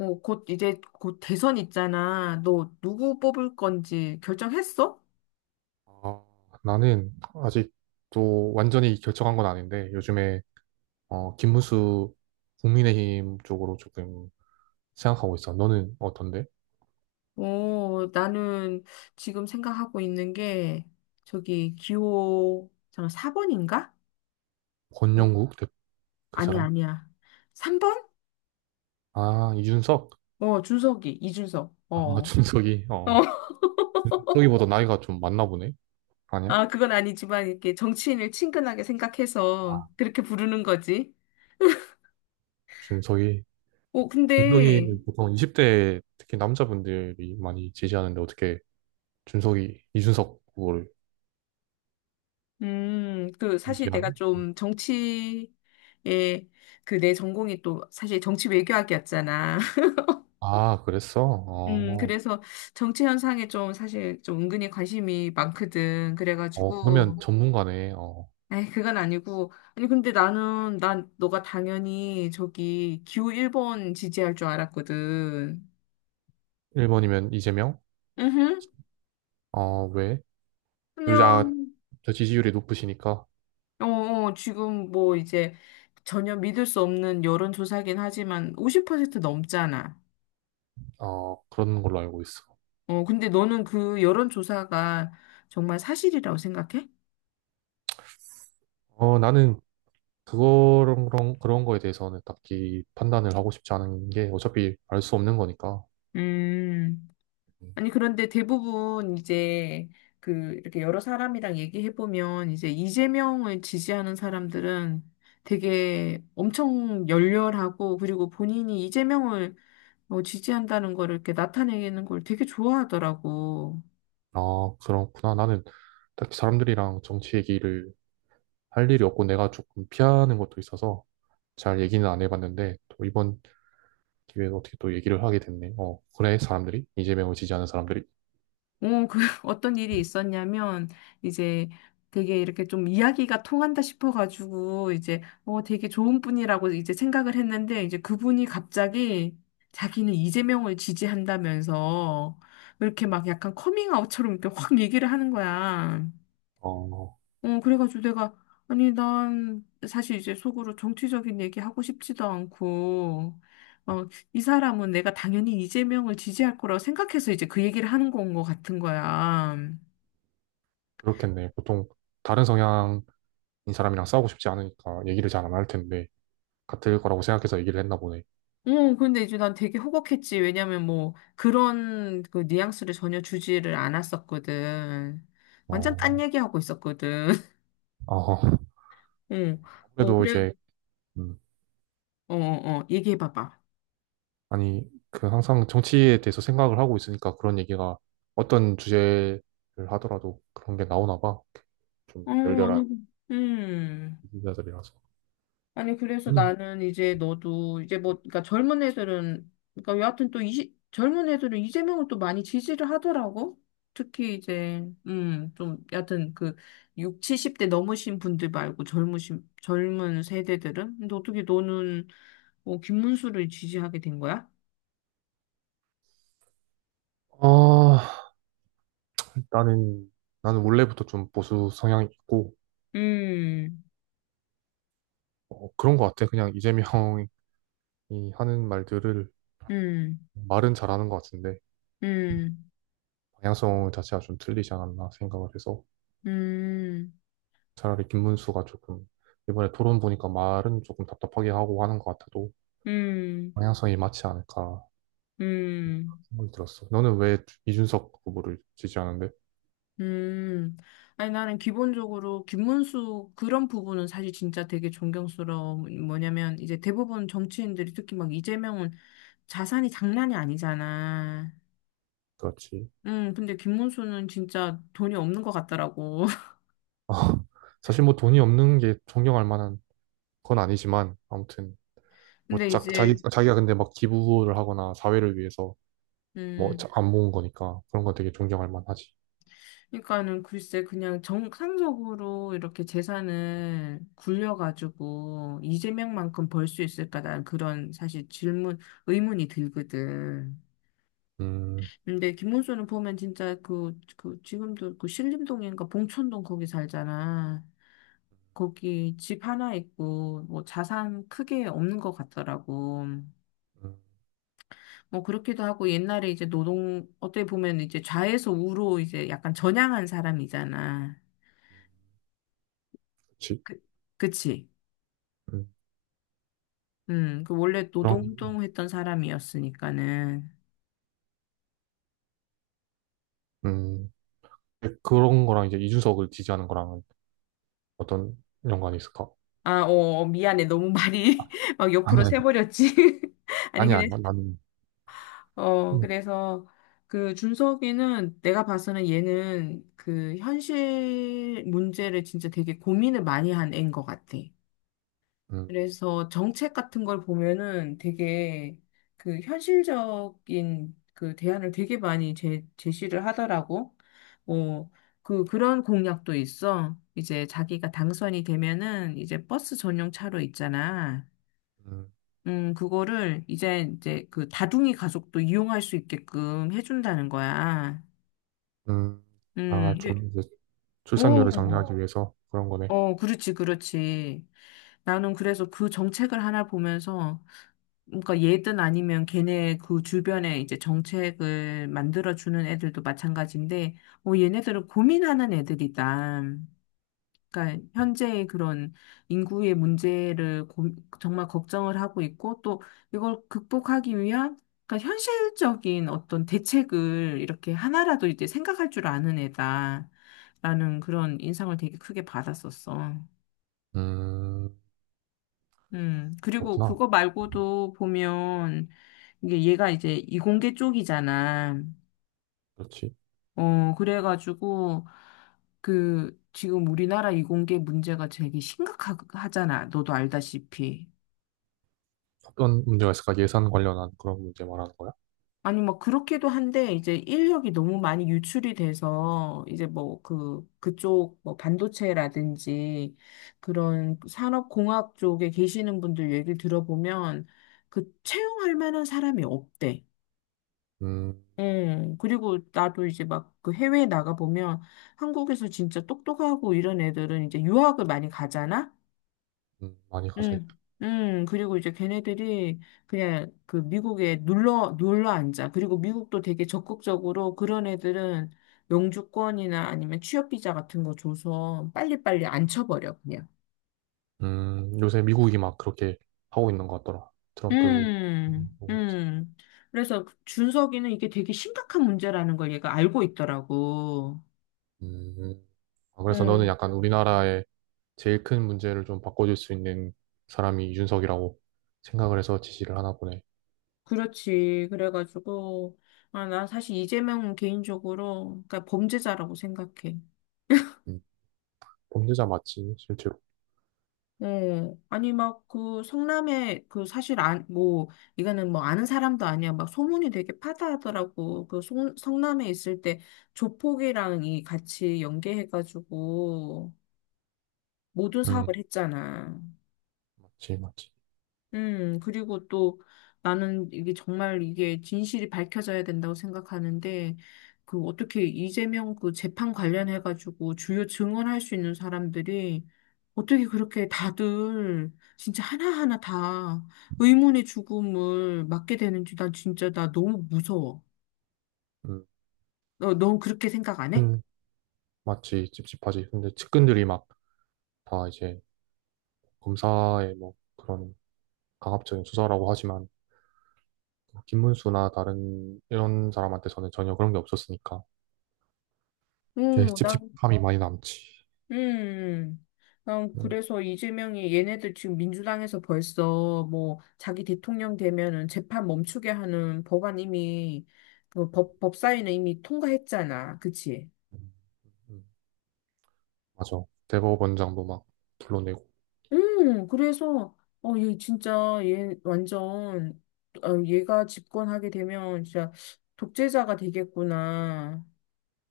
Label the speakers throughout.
Speaker 1: 어, 곧 이제 곧 대선 있잖아. 너 누구 뽑을 건지 결정했어?
Speaker 2: 아, 나는 아직도 완전히 결정한 건 아닌데 요즘에 김문수 국민의힘 쪽으로 조금 생각하고 있어. 너는 어떤데?
Speaker 1: 어, 나는 지금 생각하고 있는 게 저기 기호 잠깐 4번인가? 어,
Speaker 2: 권영국 대- 그
Speaker 1: 아니야,
Speaker 2: 사람?
Speaker 1: 아니야. 3번?
Speaker 2: 아 이준석?
Speaker 1: 어, 준석이, 이준석. 어.
Speaker 2: 아
Speaker 1: 어,
Speaker 2: 준석이 어 준석이보다 나이가 좀 많나 보네. 아니야?
Speaker 1: 아, 그건 아니지만 이렇게 정치인을 친근하게 생각해서
Speaker 2: 아
Speaker 1: 그렇게 부르는 거지.
Speaker 2: 준석이
Speaker 1: 어,
Speaker 2: 준석이
Speaker 1: 근데
Speaker 2: 보통 20대 특히 남자분들이 많이 지지하는데 어떻게 준석이 이준석 후보를
Speaker 1: 그, 사실 내가
Speaker 2: 지지하니? 음.
Speaker 1: 좀 정치에, 그 내 전공이 또 사실 정치 외교학이었잖아.
Speaker 2: 아 그랬어? 어,
Speaker 1: 그래서 정치 현상에 좀 사실 좀 은근히 관심이 많거든.
Speaker 2: 어 그러면
Speaker 1: 그래가지고,
Speaker 2: 전문가네. 어.
Speaker 1: 에이, 그건 아니고. 아니, 근데 난 너가 당연히 저기 기호 1번 지지할 줄 알았거든.
Speaker 2: 1번이면 이재명?
Speaker 1: 으흠,
Speaker 2: 어, 왜? 요즘, 아,
Speaker 1: 그냥,
Speaker 2: 저 지지율이 높으시니까,
Speaker 1: 어, 어, 지금 뭐 이제 전혀 믿을 수 없는 여론조사긴 하지만 50% 넘잖아.
Speaker 2: 어, 그런 걸로 알고 있어.
Speaker 1: 어, 근데 너는 그 여론조사가 정말 사실이라고 생각해?
Speaker 2: 어, 나는 그런 거에 대해서는 딱히 판단을 하고 싶지 않은 게 어차피 알 수 없는 거니까.
Speaker 1: 음,
Speaker 2: 음.
Speaker 1: 아니, 그런데 대부분 이제 그 이렇게 여러 사람이랑 얘기해보면 이제 이재명을 지지하는 사람들은 되게 엄청 열렬하고 그리고 본인이 이재명을 어, 지지한다는 거를 이렇게 나타내는 걸 되게 좋아하더라고.
Speaker 2: 아, 그렇구나. 나는 딱히 사람들이랑 정치 얘기를 할 일이 없고 내가 조금 피하는 것도 있어서 잘 얘기는 안 해봤는데 또 이번 기회에 어떻게 또 얘기를 하게 됐네. 어, 그래, 사람들이? 이재명을 지지하는 사람들이?
Speaker 1: 어, 그, 어떤 일이 있었냐면, 이제 되게 이렇게 좀 이야기가 통한다 싶어가지고, 이제, 어, 되게 좋은 분이라고 이제 생각을 했는데, 이제 그분이 갑자기 자기는 이재명을 지지한다면서, 이렇게 막 약간 커밍아웃처럼 이렇게 확 얘기를 하는 거야.
Speaker 2: 어,
Speaker 1: 어, 그래가지고 내가, 아니, 난 사실 이제 속으로 정치적인 얘기 하고 싶지도 않고, 어, 이 사람은 내가 당연히 이재명을 지지할 거라고 생각해서 이제 그 얘기를 하는 건 것 같은 거야.
Speaker 2: 그렇겠네. 보통 다른 성향 이 사람이랑 싸우고 싶지 않으니까 얘기를 잘 안 할 텐데 같을 거라고 생각해서 얘기를 했나 보네.
Speaker 1: 어, 근데 이제 난 되게 호걱했지. 왜냐면 뭐, 그런 그 뉘앙스를 전혀 주지를 않았었거든. 완전 딴
Speaker 2: 어,
Speaker 1: 얘기하고 있었거든.
Speaker 2: 아,
Speaker 1: 응, 뭐,
Speaker 2: 아무래도
Speaker 1: 그래,
Speaker 2: 이제 음,
Speaker 1: 어, 어, 어, 얘기해봐봐.
Speaker 2: 아니 그 항상 정치에 대해서 생각을 하고 있으니까 그런 얘기가 어떤 주제를 하더라도 그런 게 나오나 봐. 좀
Speaker 1: 어,
Speaker 2: 열렬한
Speaker 1: 아니,
Speaker 2: 인사들이라서
Speaker 1: 아니, 그래서
Speaker 2: 저는
Speaker 1: 나는 이제 너도 이제 뭐, 그러니까 젊은 애들은, 그러니까 여하튼 또 이, 젊은 애들은 이재명을 또 많이 지지를 하더라고. 특히 이제, 좀, 여하튼 그 6, 70대 넘으신 분들 말고 젊은 세대들은? 근데 어떻게 너는 뭐 김문수를 지지하게 된 거야?
Speaker 2: 아, 나는 나는 원래부터 좀 보수 성향이 있고
Speaker 1: 음,
Speaker 2: 그런 것 같아. 그냥 이재명이 하는 말들을
Speaker 1: 음,
Speaker 2: 말은 잘하는 것 같은데
Speaker 1: 음,
Speaker 2: 방향성 자체가 좀 틀리지 않았나 생각을 해서
Speaker 1: 음,
Speaker 2: 차라리 김문수가 조금 이번에 토론 보니까 말은 조금 답답하게 하고 하는 것 같아도
Speaker 1: 음,
Speaker 2: 방향성이 맞지 않을까
Speaker 1: 음.
Speaker 2: 생각이 들었어. 너는 왜 이준석 후보를 지지하는데?
Speaker 1: 음, 아니, 나는 기본적으로 김문수 그런 부분은 사실 진짜 되게 존경스러워. 뭐냐면, 이제 대부분 정치인들이 특히 막 이재명은 자산이 장난이 아니잖아.
Speaker 2: 그렇지.
Speaker 1: 근데 김문수는 진짜 돈이 없는 것 같더라고.
Speaker 2: 사실 뭐 돈이 없는 게 존경할 만한 건 아니지만 아무튼 뭐
Speaker 1: 근데
Speaker 2: 자, 자기
Speaker 1: 이제,
Speaker 2: 자기가 근데 막 기부를 하거나 사회를 위해서 뭐
Speaker 1: 음,
Speaker 2: 안 모은 거니까 그런 건 되게 존경할 만하지.
Speaker 1: 그러니까는 글쎄, 그냥 정상적으로 이렇게 재산을 굴려가지고 이재명만큼 벌 수 있을까? 난 그런 사실 질문, 의문이 들거든.
Speaker 2: 음,
Speaker 1: 근데 김문수는 보면 진짜 지금도 그 신림동인가 봉천동 거기 살잖아. 거기 집 하나 있고, 뭐 자산 크게 없는 것 같더라고.
Speaker 2: 음
Speaker 1: 뭐 그렇기도 하고, 옛날에 이제 어떻게 보면 이제 좌에서 우로 이제 약간 전향한 사람이잖아.
Speaker 2: 그렇지.
Speaker 1: 그, 그치?
Speaker 2: 음,
Speaker 1: 그 원래
Speaker 2: 그런
Speaker 1: 노동운동 했던 사람이었으니까는.
Speaker 2: 음 그런 거랑 이제 이준석을 지지하는 거랑은 어떤 연관이 있을까?
Speaker 1: 아, 어, 어, 미안해. 너무 말이 막
Speaker 2: 아니,
Speaker 1: 옆으로 새버렸지. 아니,
Speaker 2: 아니,
Speaker 1: 그냥
Speaker 2: 아니, 나는,
Speaker 1: 어,
Speaker 2: 음,
Speaker 1: 그래서 그 준석이는 내가 봐서는 얘는 그 현실 문제를 진짜 되게 고민을 많이 한 애인 것 같아.
Speaker 2: 음,
Speaker 1: 그래서 정책 같은 걸 보면은 되게 그 현실적인 그 대안을 되게 많이 제시를 하더라고. 어, 그, 그런 공약도 있어. 이제 자기가 당선이 되면은 이제 버스 전용 차로 있잖아.
Speaker 2: 음,
Speaker 1: 그거를 이제 그 다둥이 가족도 이용할 수 있게끔 해준다는 거야.
Speaker 2: 음. 아,
Speaker 1: 이게-
Speaker 2: 좀 이제 출산율을
Speaker 1: 오,
Speaker 2: 장려하기 위해서 그런 거네.
Speaker 1: 어, 그렇지, 그렇지. 나는 그래서 그 정책을 하나 보면서, 그러니까 얘든 아니면 걔네 그 주변에 이제 정책을 만들어주는 애들도 마찬가지인데, 어, 얘네들은 고민하는 애들이다. 그러니까 현재의 그런 인구의 문제를 고- 정말 걱정을 하고 있고 또 이걸 극복하기 위한 그러니까 현실적인 어떤 대책을 이렇게 하나라도 이제 생각할 줄 아는 애다라는 그런 인상을 되게 크게 받았었어.
Speaker 2: 음,
Speaker 1: 그리고
Speaker 2: 그렇구나.
Speaker 1: 그거 말고도 보면 이게 얘가 이제 이공계 쪽이잖아.
Speaker 2: 그렇지.
Speaker 1: 어, 그래가지고 그 지금 우리나라 이공계 문제가 되게 심각하잖아. 너도 알다시피.
Speaker 2: 어떤 문제가 있을까? 예산 관련한 그런 문제 말하는 거야?
Speaker 1: 아니, 뭐, 그렇기도 한데, 이제 인력이 너무 많이 유출이 돼서, 이제 뭐, 그쪽, 뭐, 반도체라든지, 그런 산업공학 쪽에 계시는 분들 얘기를 들어보면, 그, 채용할 만한 사람이 없대.
Speaker 2: 음,
Speaker 1: 응, 그리고 나도 이제 막 그 해외에 나가보면, 한국에서 진짜 똑똑하고 이런 애들은 이제 유학을 많이 가잖아?
Speaker 2: 많이 가져.
Speaker 1: 음, 그리고 이제 걔네들이 그냥 그 미국에 눌러 앉아. 그리고 미국도 되게 적극적으로 그런 애들은 영주권이나 아니면 취업비자 같은 거 줘서 빨리빨리 앉혀버려, 그냥.
Speaker 2: 요새 미국이 막 그렇게 하고 있는 것 같더라. 트럼프.
Speaker 1: 음, 음. 그래서 그 준석이는 이게 되게 심각한 문제라는 걸 얘가 알고 있더라고.
Speaker 2: 음, 아, 그래서 너는
Speaker 1: 음,
Speaker 2: 약간 우리나라의 제일 큰 문제를 좀 바꿔줄 수 있는 사람이 이준석이라고 생각을 해서 지시를 하나 보네.
Speaker 1: 그렇지. 그래가지고, 아, 나 사실 이재명은 개인적으로, 그러니까 범죄자라고 생각해.
Speaker 2: 음, 범죄자 맞지, 실제로.
Speaker 1: 네. 아니, 막, 그, 성남에, 그, 사실, 안, 뭐, 이거는 뭐, 아는 사람도 아니야. 막, 소문이 되게 파다하더라고. 그, 성남에 있을 때, 조폭이랑 이 같이 연계해가지고, 모든
Speaker 2: 음,
Speaker 1: 사업을 했잖아.
Speaker 2: 맞지, 맞지.
Speaker 1: 그리고 또 나는 이게 정말 이게 진실이 밝혀져야 된다고 생각하는데, 그 어떻게 이재명 그 재판 관련해가지고 주요 증언할 수 있는 사람들이 어떻게 그렇게 다들 진짜 하나하나 다 의문의 죽음을 맞게 되는지 난 진짜 나 너무 무서워.
Speaker 2: 음,
Speaker 1: 넌 그렇게 생각 안 해?
Speaker 2: 근, 맞지, 찝찝하지. 근데 측근들이 막 다 이제 검사의 뭐 그런 강압적인 수사라고 하지만 뭐 김문수나 다른 이런 사람한테서는 전혀 그런 게 없었으니까 되게
Speaker 1: 어, 나
Speaker 2: 찝찝함이 많이 남지.
Speaker 1: 음, 난
Speaker 2: 음,
Speaker 1: 그래서 이재명이 얘네들 지금 민주당에서 벌써 뭐 자기 대통령 되면은 재판 멈추게 하는 법안 이미 그 법사위는 이미 통과했잖아. 그치?
Speaker 2: 음, 음. 맞아. 대법원장도 막 불러내고,
Speaker 1: 그래서 어, 얘 진짜 얘 완전 어, 얘가 집권하게 되면 진짜 독재자가 되겠구나.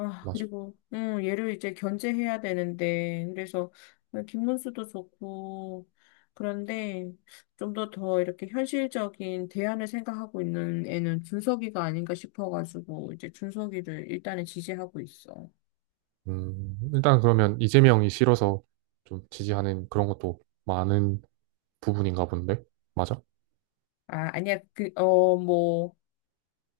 Speaker 1: 아,
Speaker 2: 맞아.
Speaker 1: 그리고, 얘를 이제 견제해야 되는데, 그래서, 김문수도 좋고, 그런데, 좀 더 이렇게 현실적인 대안을 생각하고 있는 애는 준석이가 아닌가 싶어가지고, 이제 준석이를 일단은 지지하고 있어.
Speaker 2: 일단 그러면 이재명이 싫어서 좀 지지하는 그런 것도 많은 부분인가 본데? 맞아?
Speaker 1: 아, 아니야, 그, 어, 뭐,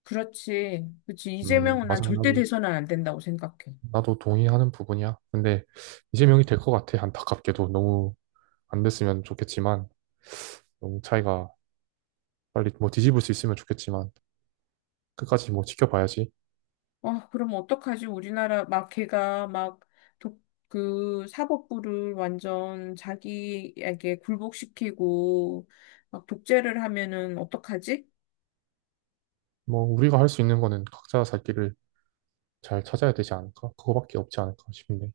Speaker 1: 그렇지. 그치. 이재명은 난
Speaker 2: 맞아.
Speaker 1: 절대
Speaker 2: 나도
Speaker 1: 돼서는 안 된다고 생각해.
Speaker 2: 나도 동의하는 부분이야. 근데 이재명이 될 것 같아. 안타깝게도 너무 안 됐으면 좋겠지만 너무 차이가 빨리 뭐 뒤집을 수 있으면 좋겠지만 끝까지 뭐 지켜봐야지.
Speaker 1: 아, 그럼 어떡하지? 우리나라 막 걔가 막 독, 그 사법부를 완전 자기에게 굴복시키고 막 독재를 하면은 어떡하지?
Speaker 2: 뭐 우리가 할 수 있는 거는 각자 살 길을 잘 찾아야 되지 않을까? 그거밖에 없지 않을까 싶네.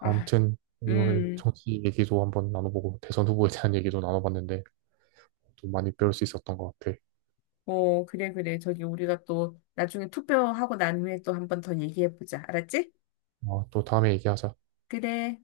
Speaker 1: 아,
Speaker 2: 오늘
Speaker 1: 음,
Speaker 2: 정치 얘기도 한번 나눠보고 대선 후보에 대한 얘기도 나눠봤는데 또 많이 배울 수 있었던 것 같아.
Speaker 1: 어, 그래, 그래. 저기 우리가 또 나중에 투표하고 난 후에 또 한번 더 얘기해보자. 알았지?
Speaker 2: 어, 또 다음에 얘기하자.
Speaker 1: 그래.